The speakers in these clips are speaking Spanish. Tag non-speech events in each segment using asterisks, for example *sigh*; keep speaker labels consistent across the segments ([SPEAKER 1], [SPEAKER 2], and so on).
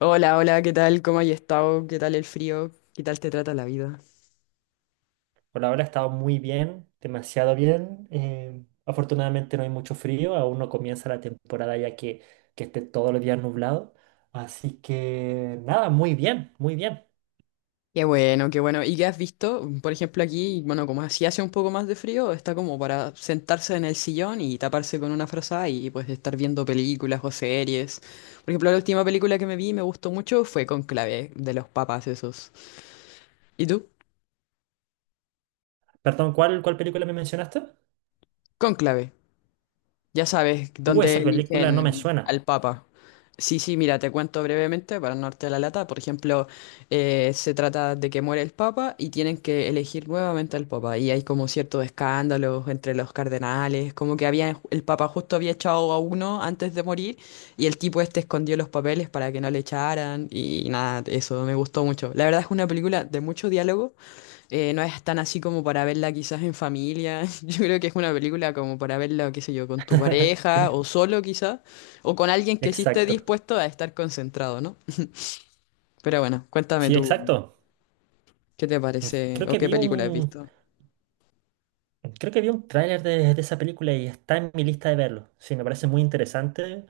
[SPEAKER 1] Hola, hola, ¿qué tal? ¿Cómo has estado? ¿Qué tal el frío? ¿Qué tal te trata la vida?
[SPEAKER 2] Por ahora ha estado muy bien, demasiado bien. Afortunadamente no hay mucho frío, aún no comienza la temporada ya que esté todos los días nublado. Así que nada, muy bien, muy bien.
[SPEAKER 1] Qué bueno, qué bueno. ¿Y qué has visto? Por ejemplo, aquí, bueno, como así hace un poco más de frío, está como para sentarse en el sillón y taparse con una frazada y pues estar viendo películas o series. Por ejemplo, la última película que me vi y me gustó mucho fue Conclave, de los papas esos. ¿Y tú?
[SPEAKER 2] Perdón, ¿cuál película me mencionaste?
[SPEAKER 1] Conclave. Ya sabes, dónde
[SPEAKER 2] Esa película no me
[SPEAKER 1] eligen
[SPEAKER 2] suena.
[SPEAKER 1] al Papa. Sí, sí, mira, te cuento brevemente para no darte la lata. Por ejemplo, se trata de que muere el Papa y tienen que elegir nuevamente al Papa. Y hay como ciertos escándalos entre los cardenales, como que había, el Papa justo había echado a uno antes de morir y el tipo este escondió los papeles para que no le echaran. Y nada, eso me gustó mucho. La verdad es una película de mucho diálogo. No es tan así como para verla quizás en familia. *laughs* Yo creo que es una película como para verla, qué sé yo, con tu
[SPEAKER 2] *laughs*
[SPEAKER 1] pareja o solo quizás, o con alguien que sí esté
[SPEAKER 2] Exacto.
[SPEAKER 1] dispuesto a estar concentrado, ¿no? Pero bueno, cuéntame
[SPEAKER 2] Sí,
[SPEAKER 1] tú,
[SPEAKER 2] exacto.
[SPEAKER 1] ¿qué te parece
[SPEAKER 2] Creo
[SPEAKER 1] o
[SPEAKER 2] que
[SPEAKER 1] qué
[SPEAKER 2] vi
[SPEAKER 1] película has
[SPEAKER 2] un,
[SPEAKER 1] visto?
[SPEAKER 2] Creo que vi un tráiler de esa película y está en mi lista de verlo. Sí, me parece muy interesante.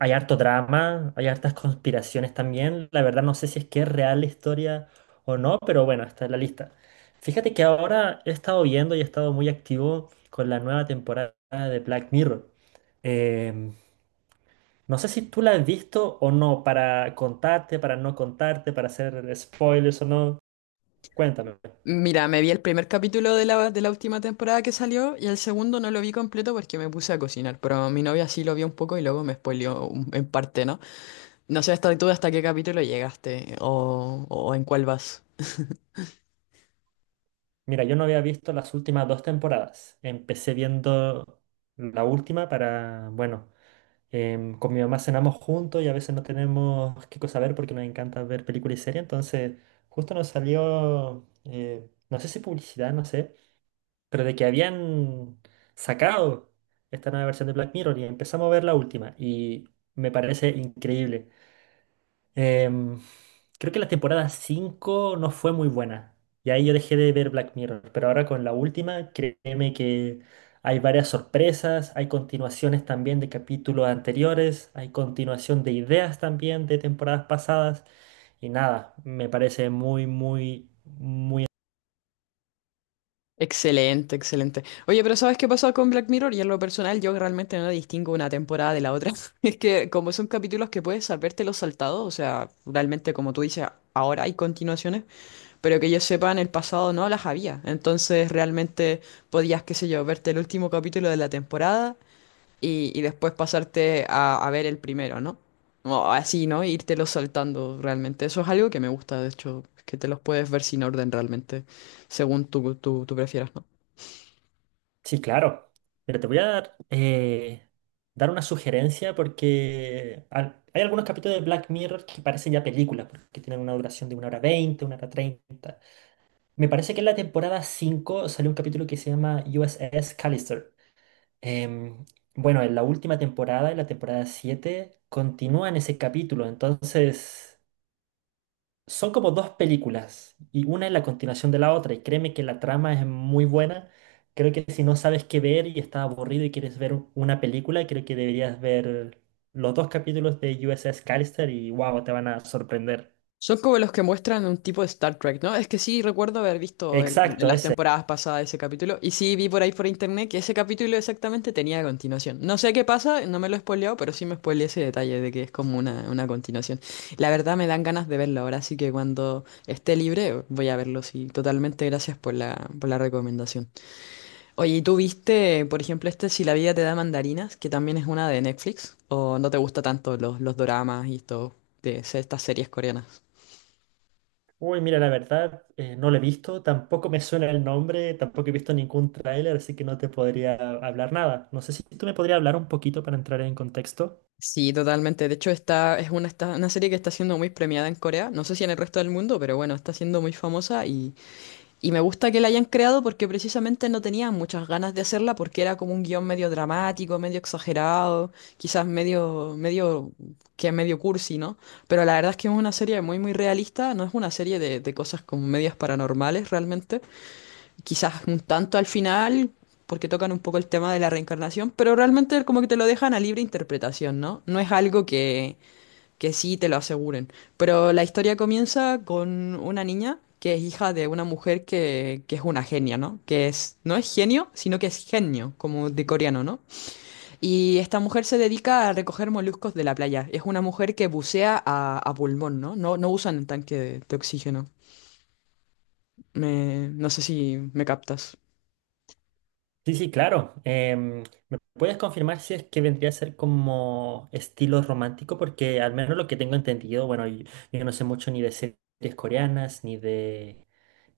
[SPEAKER 2] Hay harto drama, hay hartas conspiraciones también. La verdad no sé si es que es real la historia o no, pero bueno, está en la lista. Fíjate que ahora he estado viendo y he estado muy activo con la nueva temporada de Black Mirror. Em, no sé si tú la has visto o no, para contarte, para no contarte, para hacer spoilers o no. Cuéntame.
[SPEAKER 1] Mira, me vi el primer capítulo de la última temporada que salió y el segundo no lo vi completo porque me puse a cocinar, pero mi novia sí lo vio un poco y luego me spoileó en parte, ¿no? No sé hasta tú hasta qué capítulo llegaste o en cuál vas.
[SPEAKER 2] Mira, yo no había visto las últimas dos temporadas. Empecé viendo la última para, bueno, con mi mamá cenamos juntos y a veces no tenemos qué cosa ver porque nos encanta ver películas y series. Entonces, justo nos salió, no sé si publicidad, no sé, pero de que habían sacado esta nueva versión de Black Mirror y empezamos a ver la última y me parece increíble. Em, Creo que la temporada 5 no fue muy buena. Y ahí yo dejé de ver Black Mirror. Pero ahora con la última, créeme que hay varias sorpresas, hay continuaciones también de capítulos anteriores, hay continuación de ideas también de temporadas pasadas. Y nada, me parece muy, muy, muy.
[SPEAKER 1] Excelente, excelente. Oye, pero ¿sabes qué pasó con Black Mirror? Y en lo personal yo realmente no distingo una temporada de la otra. *laughs* Es que como son capítulos que puedes saberte los saltados, o sea, realmente como tú dices, ahora hay continuaciones, pero que yo sepa en el pasado no las había. Entonces realmente podías, qué sé yo, verte el último capítulo de la temporada y después pasarte a ver el primero, ¿no? O así, ¿no? Los saltando realmente. Eso es algo que me gusta, de hecho, que te los puedes ver sin orden realmente, según tú prefieras, ¿no?
[SPEAKER 2] Sí, claro. Pero te voy a dar, dar una sugerencia porque hay algunos capítulos de Black Mirror que parecen ya películas, porque tienen una duración de 1 hora 20, 1 hora 30. Me parece que en la temporada 5 salió un capítulo que se llama USS Callister. Em, bueno, en la última temporada, en la temporada 7 continúa en ese capítulo, entonces... Son como dos películas y una es la continuación de la otra y créeme que la trama es muy buena. Creo que si no sabes qué ver y estás aburrido y quieres ver una película, creo que deberías ver los dos capítulos de USS Callister y wow, te van a sorprender.
[SPEAKER 1] Son como los que muestran un tipo de Star Trek, ¿no? Es que sí recuerdo haber visto
[SPEAKER 2] Exacto,
[SPEAKER 1] las
[SPEAKER 2] ese.
[SPEAKER 1] temporadas pasadas ese capítulo y sí vi por ahí por internet que ese capítulo exactamente tenía continuación. No sé qué pasa, no me lo he spoileado, pero sí me spoileé ese detalle de que es como una continuación. La verdad me dan ganas de verlo ahora, así que cuando esté libre voy a verlo, sí. Totalmente, gracias por la recomendación. Oye, ¿y tú viste, por ejemplo, este Si la vida te da mandarinas, que también es una de Netflix? ¿O no te gusta tanto los doramas y todo de estas series coreanas?
[SPEAKER 2] Uy, mira, la verdad, no lo he visto, tampoco me suena el nombre, tampoco he visto ningún tráiler, así que no te podría hablar nada. No sé si tú me podrías hablar un poquito para entrar en contexto.
[SPEAKER 1] Sí, totalmente. De hecho, esta es una serie que está siendo muy premiada en Corea. No sé si en el resto del mundo, pero bueno, está siendo muy famosa y me gusta que la hayan creado porque precisamente no tenían muchas ganas de hacerla porque era como un guión medio dramático, medio exagerado, quizás medio cursi, ¿no? Pero la verdad es que es una serie muy, muy realista, no es una serie de cosas como medias paranormales realmente, quizás un tanto al final, porque tocan un poco el tema de la reencarnación, pero realmente como que te lo dejan a libre interpretación, ¿no? No es algo que sí te lo aseguren. Pero la historia comienza con una niña que es hija de una mujer que es una genia, ¿no? Que es, no es genio, sino que es genio, como de coreano, ¿no? Y esta mujer se dedica a recoger moluscos de la playa. Es una mujer que bucea a pulmón, ¿no? No, no usan el tanque de oxígeno. No sé si me captas.
[SPEAKER 2] Sí, sí, claro. ¿Me puedes confirmar si es que vendría a ser como estilo romántico? Porque al menos lo que tengo entendido, bueno, yo, no sé mucho ni de series coreanas,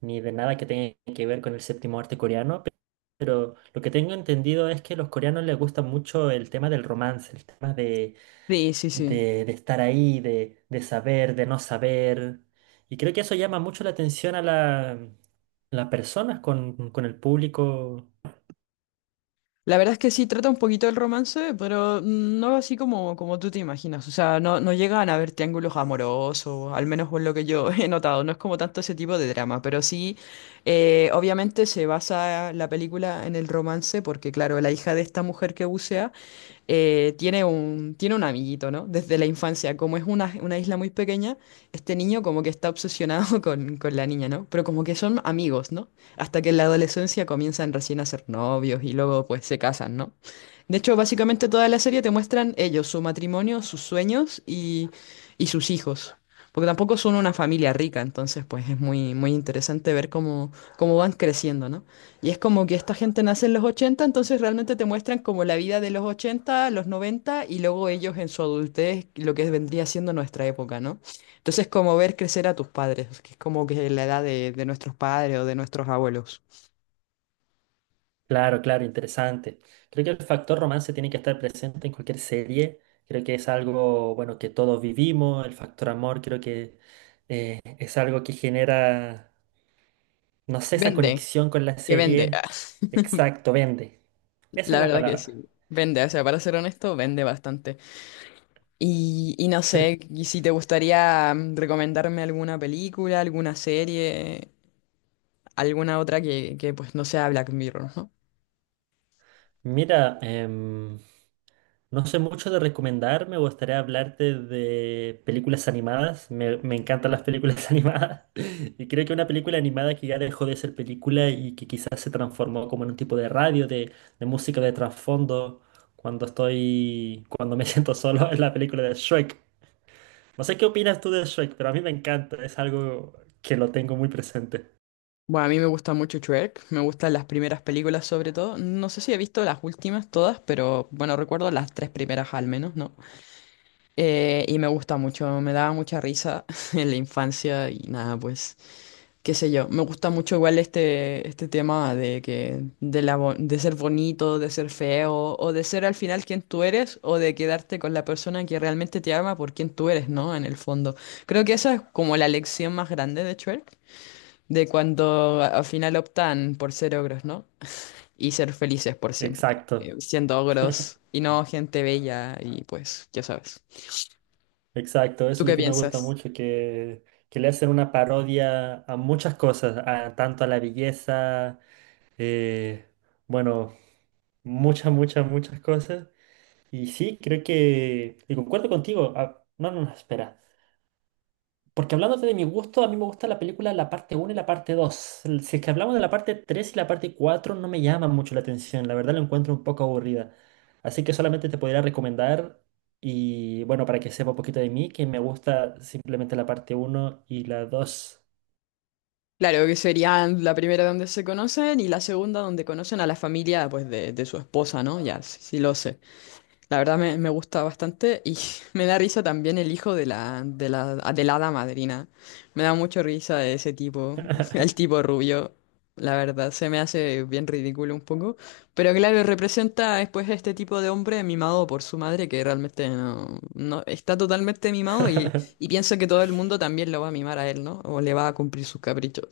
[SPEAKER 2] ni de nada que tenga que ver con el séptimo arte coreano, pero lo que tengo entendido es que a los coreanos les gusta mucho el tema del romance, el tema
[SPEAKER 1] Sí, sí, sí.
[SPEAKER 2] de estar ahí, de saber, de no saber. Y creo que eso llama mucho la atención a la, las personas con el público.
[SPEAKER 1] La verdad es que sí, trata un poquito del romance, pero no así como tú te imaginas. O sea, no, no llegan a haber triángulos amorosos, al menos por lo que yo *laughs* he notado. No es como tanto ese tipo de drama, pero sí, obviamente se basa la película en el romance, porque claro, la hija de esta mujer que bucea tiene un amiguito, ¿no? Desde la infancia, como es una isla muy pequeña, este niño como que está obsesionado *laughs* con la niña, ¿no? Pero como que son amigos, ¿no? Hasta que en la adolescencia comienzan recién a ser novios y luego pues se casan, ¿no? De hecho, básicamente toda la serie te muestran ellos, su matrimonio, sus sueños y sus hijos. Porque tampoco son una familia rica, entonces pues es muy, muy interesante ver cómo van creciendo, ¿no? Y es como que esta gente nace en los ochenta, entonces realmente te muestran como la vida de los 80 los 90 y luego ellos en su adultez, lo que vendría siendo nuestra época, ¿no? Entonces, como ver crecer a tus padres, que es como que la edad de nuestros padres o de nuestros abuelos.
[SPEAKER 2] Claro, claro, interesante. Creo que el factor romance tiene que estar presente en cualquier serie. Creo que es algo, bueno, que todos vivimos. El factor amor creo que es algo que genera, no sé, esa
[SPEAKER 1] Vende,
[SPEAKER 2] conexión con la
[SPEAKER 1] que vende. Ah,
[SPEAKER 2] serie. Exacto, vende. Esa es
[SPEAKER 1] la
[SPEAKER 2] la
[SPEAKER 1] verdad que
[SPEAKER 2] palabra.
[SPEAKER 1] sí. Vende, o sea, para ser honesto, vende bastante. Y no sé,
[SPEAKER 2] *laughs*
[SPEAKER 1] y si te gustaría recomendarme alguna película, alguna serie, alguna otra que, pues no sea Black Mirror, ¿no?
[SPEAKER 2] Mira, no sé mucho de recomendar, me gustaría hablarte de películas animadas. Me encantan las películas *laughs* animadas. Y creo que una película animada que ya dejó de ser película y que quizás se transformó como en un tipo de radio, de música de trasfondo, cuando estoy, cuando me *laughs* siento solo, es la película de Shrek. No sé qué opinas tú de Shrek, pero a mí me encanta, es algo que lo tengo muy presente.
[SPEAKER 1] Bueno, a mí me gusta mucho Shrek, me gustan las primeras películas sobre todo. No sé si he visto las últimas todas, pero bueno, recuerdo las tres primeras al menos, ¿no? Y me gusta mucho, me daba mucha risa *laughs* en la infancia y nada, pues, qué sé yo. Me gusta mucho igual este tema de que, de la, bo- de ser bonito, de ser feo, o de ser al final quien tú eres, o de quedarte con la persona que realmente te ama por quien tú eres, ¿no? En el fondo. Creo que esa es como la lección más grande de Shrek, de cuando al final optan por ser ogros, ¿no? Y ser felices por siempre,
[SPEAKER 2] Exacto.
[SPEAKER 1] siendo ogros y no gente bella y pues, ya sabes.
[SPEAKER 2] Exacto, eso es
[SPEAKER 1] ¿Tú
[SPEAKER 2] lo
[SPEAKER 1] qué
[SPEAKER 2] que me gusta
[SPEAKER 1] piensas?
[SPEAKER 2] mucho, que le hacen una parodia a muchas cosas, a- tanto a la belleza, eh, bueno, muchas, muchas, muchas cosas. Y sí, creo que, y concuerdo contigo, ah, no, no, no, espera. Porque hablándote de mi gusto, a mí me gusta la película la parte uno y la parte 2. Si es que hablamos de la parte 3 y la parte 4, no me llama mucho la atención. La verdad, la encuentro un poco aburrida. Así que solamente te podría recomendar, y bueno, para que sepa un poquito de mí, que me gusta simplemente la parte uno y la dos.
[SPEAKER 1] Claro, que serían la primera donde se conocen y la segunda donde conocen a la familia pues de su esposa, ¿no? Ya, sí, sí lo sé. La verdad me gusta bastante y *laughs* me da risa también el hijo de la hada madrina. Me da mucho risa ese tipo, *laughs* el tipo rubio. La verdad, se me hace bien ridículo un poco. Pero claro, representa después este tipo de hombre mimado por su madre que realmente no, no está totalmente mimado y
[SPEAKER 2] *laughs*
[SPEAKER 1] piensa que todo el mundo también lo va a mimar a él, ¿no? O le va a cumplir sus caprichos.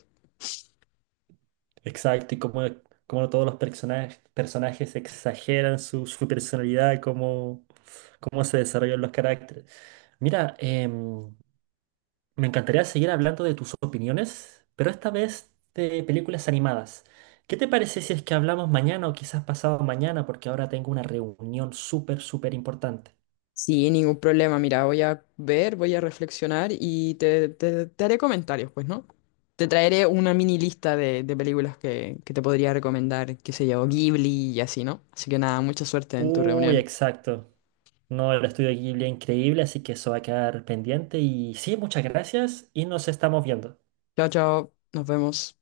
[SPEAKER 2] Exacto, y como, como todos los personajes, personajes exageran su, su personalidad, cómo, cómo se desarrollan los caracteres. Mira, me encantaría seguir hablando de tus opiniones, pero esta vez de películas animadas. ¿Qué te parece si es que hablamos mañana o quizás pasado mañana? Porque ahora tengo una reunión súper, súper importante.
[SPEAKER 1] Sí, ningún problema. Mira, voy a ver, voy a reflexionar y te haré comentarios, pues, ¿no? Te traeré una mini lista de películas que te podría recomendar, qué sé yo, Ghibli y así, ¿no? Así que nada, mucha suerte en tu
[SPEAKER 2] Uy,
[SPEAKER 1] reunión.
[SPEAKER 2] exacto. No, el estudio Ghibli es increíble, así que eso va a quedar pendiente. Y sí, muchas gracias y nos estamos viendo.
[SPEAKER 1] Chao, chao, nos vemos.